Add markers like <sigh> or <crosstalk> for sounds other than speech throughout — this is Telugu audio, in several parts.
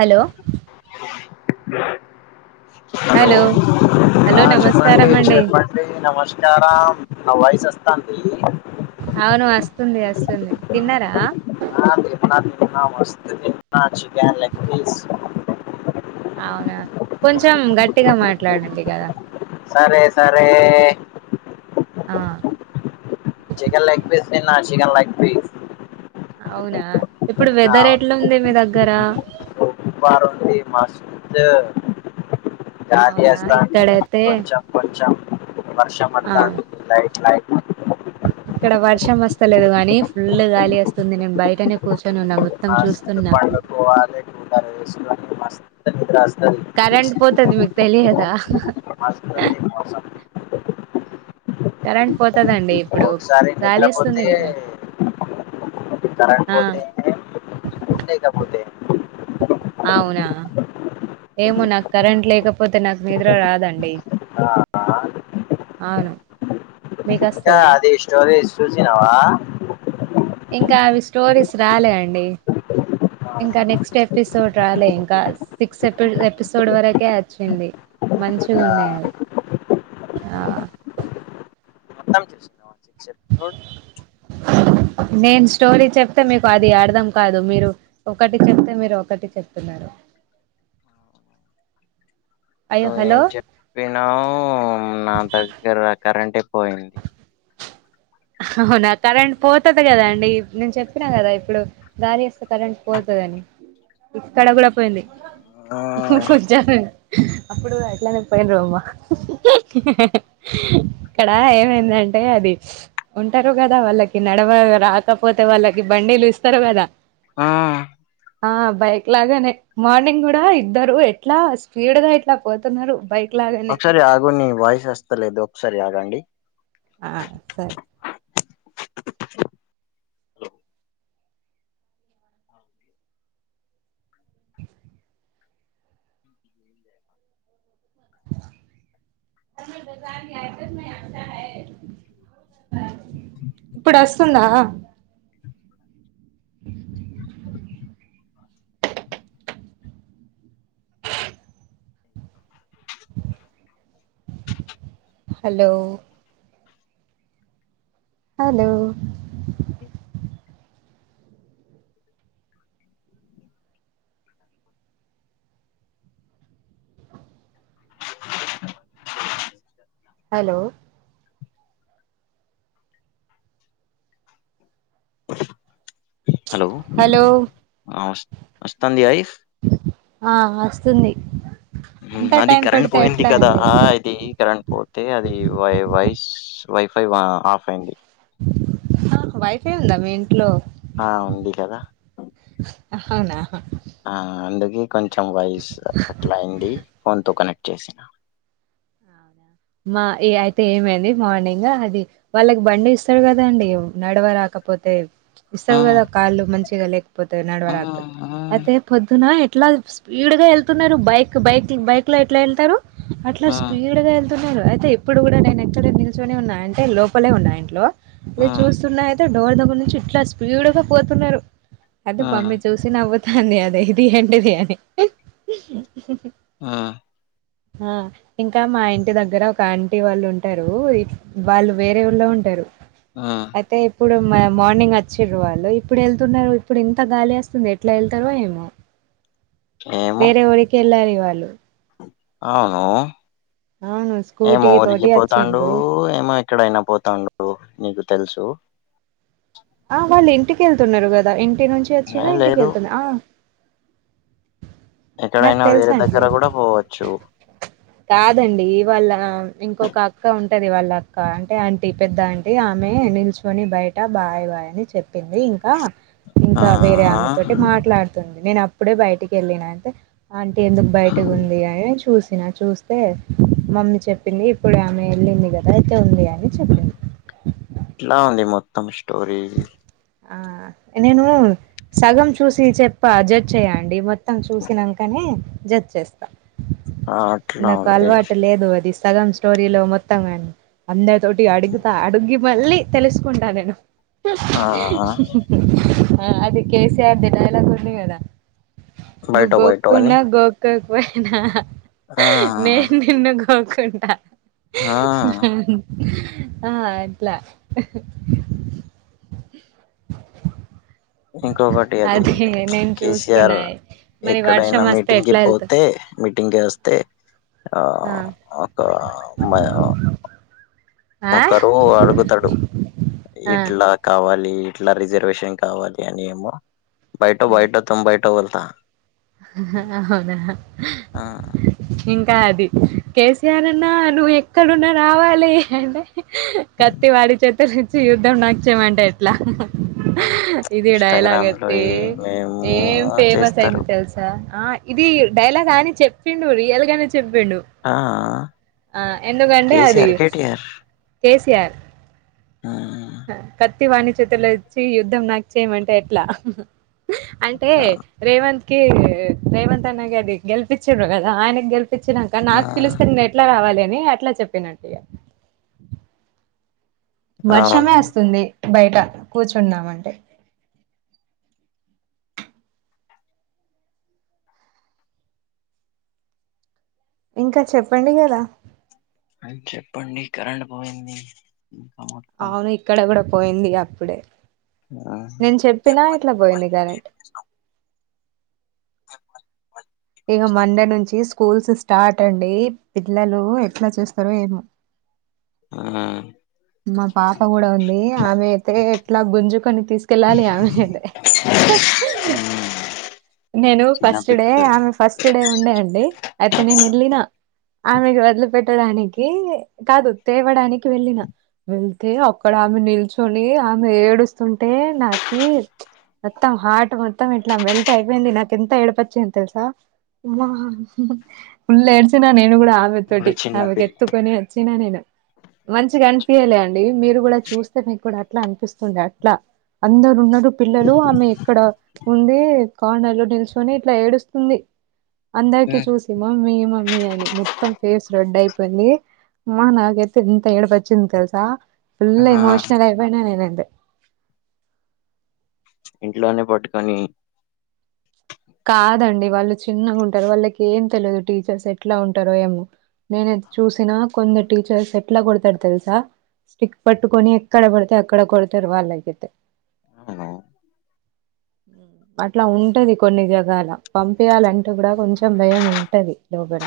హలో హలో హలో ఆ చెప్పండి నమస్కారం అండి చెప్పండి నమస్కారం నావయసు వస్తాంది అవును వస్తుంది వస్తుంది తిన్నారా ఆ తిన్నాం తిన్నాం మస్త్ తిన్నా చికెన్ లెగ్ పీస్ అవునా కొంచెం గట్టిగా మాట్లాడండి కదా సరే సరే ఆ చికెన్ లెగ్ పీస్ నా చికెన్ లెగ్ పీస్ అవునా ఇప్పుడు వెదర్ అవును ఎట్లుంది మీ దగ్గరా మస్త్ గాలి అవునా ఏస్తాంది ఇక్కడైతే కొంచెం కొంచెం వర్షం ఆ మతాంది లైట్ లైట్ తలేదుగానీ ఫుల్ గాలి ఏస్తుంది నేను బయటనే కూర్చ్ మస్త్ పండుకోవాలె కూలరేసుకొని మస్తు నిద్రొస్ కరెంట్ పోతది మీకు తెలియదా మస్తు కరెంట్ పోతదండి ఇప్పుడు ఒసారి గాలి వస్తుంది నిద్రపోతే కదా కరెంట్ ఆ పోతే ఏంది కబ పోతే అవునా ఏమో నాక్ కరెంట్ లేకపోతే నాకు నిద్ర రాదండి ఆ ఆ అవును మీకు ఇంకా వస్తదా అది స్టోరీస్ చూసినవా ఇంకా అవి స్టోరీస్ రాలే అండి ఆ, ఇంకా నెక్స్ట్ ఎపిసోడ్ రాలే ఇంకా సిక్స్ ఎపి ఎపిసోడ్ వరకే వచ్చింది ఇంకా మంచిగున్నయ్ అవి ఆ చెప్పు నేన్ స్టోరీ చెప్తే మీకు అది అర్థం కాదు మీరు ఒకటి చెప్తే మీరు ఒకటి చెప్తున్నారు అయ్యో నువ్ హలో ఏం చెప్పినవ్ నా దగ్గర కరంటే పోయింది హవునా కరెంట్ పోతది కదా అండి నేన్ చెప్పినా కదా ఇప్పుడు గాలి వస్తే కరెంట్ పోత దని ఇక్కడ గుడా పోయింది ఆ, అప్పుడు అట్లనే పోయిన్రో అమ్మ ఇక్కడా ఏమైందం టే అది ఉంటరు గదా వాళ్ళకి నడవ రాకపోతే వాళ్ళకి బండీలు ఇస్తరు గదా ఆ ఆ బైక్ లాగానే మార్నింగ్ గుడా ఇద్దరు ఎట్లా స్పీడ్ గా ఇట్లా పోతున్నారు బైక్ లాగానే ఒక్సారి ఆగుని వాయిసు వస్తలేదు ఒక్సారి ఆగండి ఆ సరే ఇప్పుడస్తుందా hello hello hello hello hello ఆ వస్ వస్తంది వాయిస్ ఆ అస్తుంది మ్ అది కరెంట్ పోయింది కదా ఆ ఇది కరెంట్ పోతే అది వయ్ వాయిస్ వైఫై వా ఆఫ్ అయింది హ వైఫై ఉందా మీ ఇంట్లో ఆ ఉంది కదా హహవునా ఆ అందుకే కొంచెం వయిస్ అట్ల అయింది. ఫోన్ తో కనెక్ట్ చేసిన అవునా? మా ఇగ అయితే ఏమైంది మార్నింగ్, అది వాళ్ళకి బండి ఇస్తడు కదండి నడవ రాక కపోతే ఆ! ఇస్తరు కదా కాళ్ళు మంచిగా లేకపోతే ఆ! నడవడాకపోతే అయితే పొద్దున అట్లా స్పీడ్ గా వెళ్తున్నారు, బైక్ బైక్ బైక్ లో ఎట్ల ఎళ్తారు అట్లా ఆ! స్పీడ్ గా ఎల్ తున్నారు అయితే ఎప్పుడు గుడ నేను ఇక్కడే నిల్చొనే ఉన్న అంటే లోపలే ఉన్న ఇంట్లో, ఆ! ఆ! నేను చూస్తున్నా అయిత్ తే ఆ డోర్ దగ్గర నుంచి ఇట్లా స్పీడ్ గా పోతున్నరు, అయితే ఆ! మమ్మి చూసి నవ్వు తాంది అనేది ఏంటిది అని ఆ ఆ ఇంకా మా ఇంట్ టి దగ్గర ఒక ఆంటీ వాళ్ళు ఉంటరు, వాళ్ళు వేరే ఊర్లో ఉంటరు ఆ! అయితే ప్పుడు మ మార్నింగ్ వచ్చిరు వాళ్ళు, ఇప్పుడే ఎళ్తున్నరు, ఇప్పుడు ఇంత గాలి అస్తుంది, ఎట్ల ఎళ్తరో ఏమో ఏమో! వేరే ఊరికే ఎళ్లాలి వాళ్ళు. అవును, అవును ఏమో స్కూటీ తోటి ఉరికిపోతాండు వచ్చిండ్రు ఏమో ఎక్కడైనా పోతాండో నీకు తెలుసు ఆ వాళ్ళు ఇంటికెళ్తున్నరు గద, ఇంటి నుంచి ఏ వచ్చినా ఇంటికి లేదు. వెళ్తుంది ఆ నాకు ఎక్కడైనా వేరే దగ్గర తెలుసండి గుడ పోవచ్చు. కాదండి వాళ్ళ ఇంకొక అక్క ఉంటది వాళ్ళ అక్క, అంటే ఆంటీ పెద్ద అంటీ ఆమె మే నిల్చొని బయట బాయ్ బాయ్ అని చెప్పింది, ఇంకా ఆ! ఇంకా వేరే ఆమెతోటి మాట్లాడుతుంది, నేనప్పుడే బయటికి వెళ్ళిన అయితే ఆంటి ఎందుకు బయటకు ఉంది అని చూసిన చూస్తే మమ్మీ చెప్పింది, ఇప్పుడే ఆమె ఎళ్ళింది కదా అయితే ఉంది అని చెప్పింది. ఎట్లా ఉంది మొత్తం స్టోరీ? ఆ నేను సగం చూసి చెప్ప, జడ్జ్ చేయ్యండి మొత్ మొత్తం చూసినంకనే జడ్జ్ చేస్తా, ఆ! అట్లా నాకు ఉంది. అలవాటు లేదు అది సగం స్టోరీ లో మొత్తం అని అందరి తోటి అడుగుతా అడుగి మళ్ళీ తెలుసుకుంటా నేను ఆ! ఆ అది కే సీ ఆర్ ది డైలాగ్ ఉంది గదా, నువ్వు బయటో బయటో అని గోక్కున్నా గోక్కో పోయినా ఆ నేను నిన్ను గోకుంట. ఆ ఆ అట్లా <inaudible> ఇంకొకటి అది అదే ప్చ్ నేను కే సీ ఆర్ చూస్తున్నా మరి వర్షం ఎక్కడైనా వస్తే మీటింగ్ కి ఎట్లా వెళ్తావ్ పోతే మీటింగ్ కి ఓస్తే ఆ మ ఒకరు అడుగుతడు ఆ ఇట్లా కావాల్ ఇట్లా రిజర్వేషన్ కావాలి అని ఏమో, బయటో ఆ బయటో తుమ్ బయటో బోళ్తా అవునా ఆ ఇంకా అది కే సీ ఆర్ అన్నా నువ్వు ఎక్కడున్నా రావాలి అంటే కత్తి వాడి చేతుల ఇచ్చి యుద్ధం నాక్ చేయమంటే ఎట్లా? ఆ ఇది డైలాగ్ ఇన్స్టాగ్రామ్ లో ఐతే ఏమేమో ఏం ఫేమస్ అయింది చేస్తారు తెల్స్ ఆ ఇది డైలాగ్ అని చెప్పిండు రియల్ గానే చెప్పిండు ఆ ఆ ఎందుకే అది KCR KTR K C C R హ్మ్. ఆ కట్ తి వాణి చేతుల ఇచ్చి యుద్ధం నాకు చేయమంటే ఎట్లా? అంటే ఆ రేవంత్ కి కీ రేవంత్ అన్నగార్ని గెలిపిచ్చిరు గదా ఆయనక్ గెల్ పిచ్చినంక ఆ నాకు పిలిస్తే నే ఎట్లా రావాలి అని అట్ల చెప్పినట్టిగా వర్షమే అవును ఒస్తుంది బయట కూర్చుందామంటే ఇంకా చెప్పండి గదా అ చెప్పండి కరెంట్ పోయింది ఇంకా మొత్తం అవును ఇక్కడ గూడా పోయిందిగ అప్పుడే ఆ నేన్ చెప్పినా ఇట్ల బొయింది కరెంట్ ఇగ మండే నుంచి స్కూల్స్ స్టార్ట్ అండీ పిల్లలు ఎట్ల చేస్తరో ఏమే <inaudible> ఆ మా పాప గుడా ఉంది ఆమె అయితే ఎట్లా గుంజుకొని తీసుకెళ్ళాలి ఆమేని అయితే నేనూ చిన్న ఫస్ట్ డే పిల్లలు ఆమె ఫస్ట్ డే ఉండే అండి అయితే నేను ఎల్లినా ఆమె <unintelligible> పెట్టడానికీ కాదు తేవడానికి వెళ్ళిన వెళ్తే అక్కడ ఆమె నిల్చోని ఆమె ఏడుస్తుంటే నాకీ మొత్తం హాట్ మొత్తం ఇట్లా మెల్ట్ అయిపోయింది నాకు ఎంత ఏడుపొచ్చింది తెలుసా అమ్మా ఫుల్ ఏడ్స్ నేను గూడ ఆమె ఒక తోటి చిన్న ఆమెకు పిల్ల ఎత్తుకొని ఒచ్చిన నేను మంచిగా అనిపియాలే అండి మీరు గుడా చూస్తే మీకు కూడా అట్లా అనిపిస్తుంది అట్లా అందరు ఉన్నరూ పిల్లలు ఆమె ఇక్కడ ఉండీ కార్నర్ లో నిల్చోని ఇట్ల ఏడుస్తుంది అందరికి చూసి మమ్మీ మమ్మీ అని మొత్తం ఫేస్ రెడ్డ్ అయిపోయింది మా నాకైతే ఎంత ఏడుపొచ్చింది తెల్సా ఆ ఫుల్ ఎమోషనల్ అయిపోయిన నేనైతే ఇంట్లోనే పట్టుకొనీ కాదండి వాళ్ళు చిన్నగ ఉంటారు వాళ్ళకి ఏం తెలువదు టీచర్స్ ఎట్లా ఉంటారో ఏమో నేను చూసినా కొంద టీచర్స్ ఎట్లా గొడతర్ తెలుసా స్టిక్ పట్టుకొని ఎక్కడ బడితే అక్కడ కొడతారు వాళ్ళకైతే నేను అట్లా ఉంటది కొన్ని జగాల పంపియాలంటె గుడా కొంచెం భయం ఉంటది <unintelligible> డ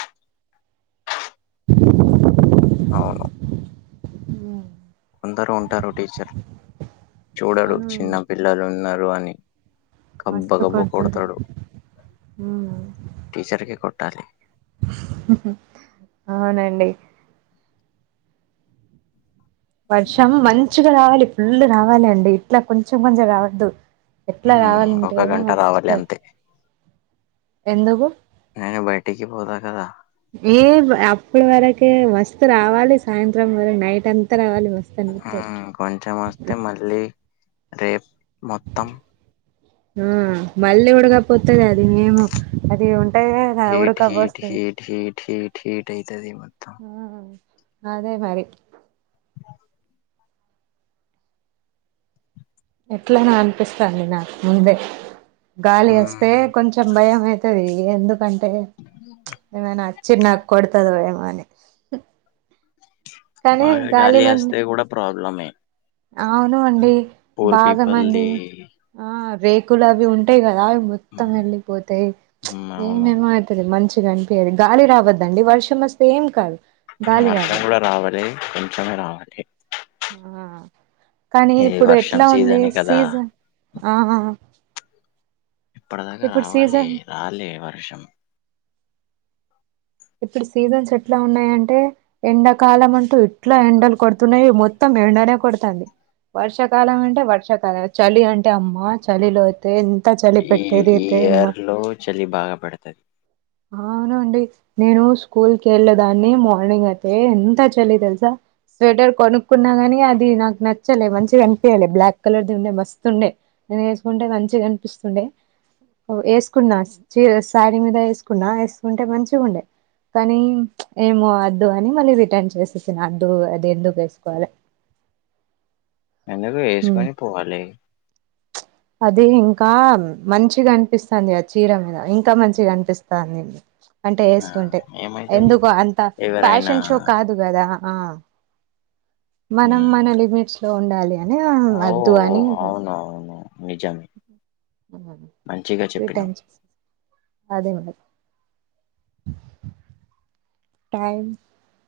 <inaudible> అవును ఉ కొందరు ఉంటారు టీచర్ చూడరడు అవును చిన్న పిల్లలు ఉన్నారు అని కబ్బ మస్తు గబ్బ కొడతారు కొడతాడు ఉమ్ టీచర్కి కొట్టాలి అవునండి వర్షం మంచిగ రావాలి ఫుల్ల్ రావాలి అండి ఇట్లా కొంచెం కొంచెం రావద్దు ఎట్ల ఉమ్, గావాలంటే ఒక గంట రావాలి మస్తు అంతే ఎందుకు టియ్యిపోరా కదా ఏ అప్పుడు వరకే మస్త్ రావాలి సాయంత్రం వర నైట్ అంత రావాలి మస్తు ఆ అనిపిత్తది కొంచెం వస్తే మళ్ళీ రేప్ మొత్తం ఊ మళ్ళీ ఉడకపోతది అది మేము అది ఉన్ hate heat heat heat heat heat అయితది మొత్తం అదే మరి ఎట్లానో అనిపిస్తాంది నాకు ముందే గాలి వేస్తే ఉమ్, కొంచెం భయం అవుతుది ఎందుకంటే ఏమైనా చిన్న కొడతది వయమాని బాగ గాలి వస్తే కూడ ప్రాబ్లమే అవును అండి పూర్ బాగ మంది పీపుల్ది ఆ రేకులు అవి ఉంటాయి కదా మొత్తం వెళ్ళిపోతాయి హ్మ్ అవును. ఏమేమో అవుతుంది మంచిగా కనిపించదింకా గాలి రావద్దండి వర్షం వస్తే ఏం కాదు గాలి వర్షం కూడ రావద్దు రావాలి కొంచమే రావాలి ఆ కానీ ఈ ఇప్పుడు ఎట్ల వర్షం ఉంది సీజనే కదా! సీజన్ ఆ ఇప్పటిదాక రావాలి సీజన్ రాలే వర్షం ఇప్పుడు సీజన్స్ ఎట్లా ఉన్నాయంటే ఎండాకాలం అంటూ ఎట్ల ఎండలు కొడుతున్నాయి మొత్తం ఎండనే కొడుతుంది వర్షాకాలం అంటే వర్షాకాలం చలి అంటే అమ్మ చలిలోతే ఈ ఇయర్ లో చలి బాగాపడుతంది అవునండి నేను స్కూల్ కెళ్ళే దాన్ని మార్నింగ్ అయితే ఎంత చలి తెలుసా స్వెటర్ కొనుక్కున్నా గాని అది నాక్ నచ్చలె మంచిగ కనిపియా లె బ్లాక్ కలర్ది ఉండే మస్తు ఉండే్ నేను వేసుకుంటే మంచిగ కనిపిస్తుండే వేసుకున్నా చ శారీ మీద వేసుకు కున్నా వేసుకుంటే మంచిగా ఉండే కానీ ఏమో వద్దు అని మళ్ళీ రిటర్న్ చేసేసిన అద్దు అది ఎందుకు వేసుకోవాలి ఎందుకు ఉమ్ వేసుకని పోవాలి అది ఇంకా మంచిగా అనిపిస్తుంది ఆ చీర మీద ఇంకా మంచిగా అనిపిస్తాంది అంటే ఆ! వేసుకుంటే ఏమైతది? ఎందుకో అంత ఎవరైనా ఫ్యాషన్ షో కాదు కదా ఆ మనం హ్మ్. మన లిమిట్స్ లో ఉండాలి అని వద్దు అని ఓహ్! అవునవును. నిజమే. మంచిగా చెప్పినావు. ఇటొచ్చేసామ్ టైమ్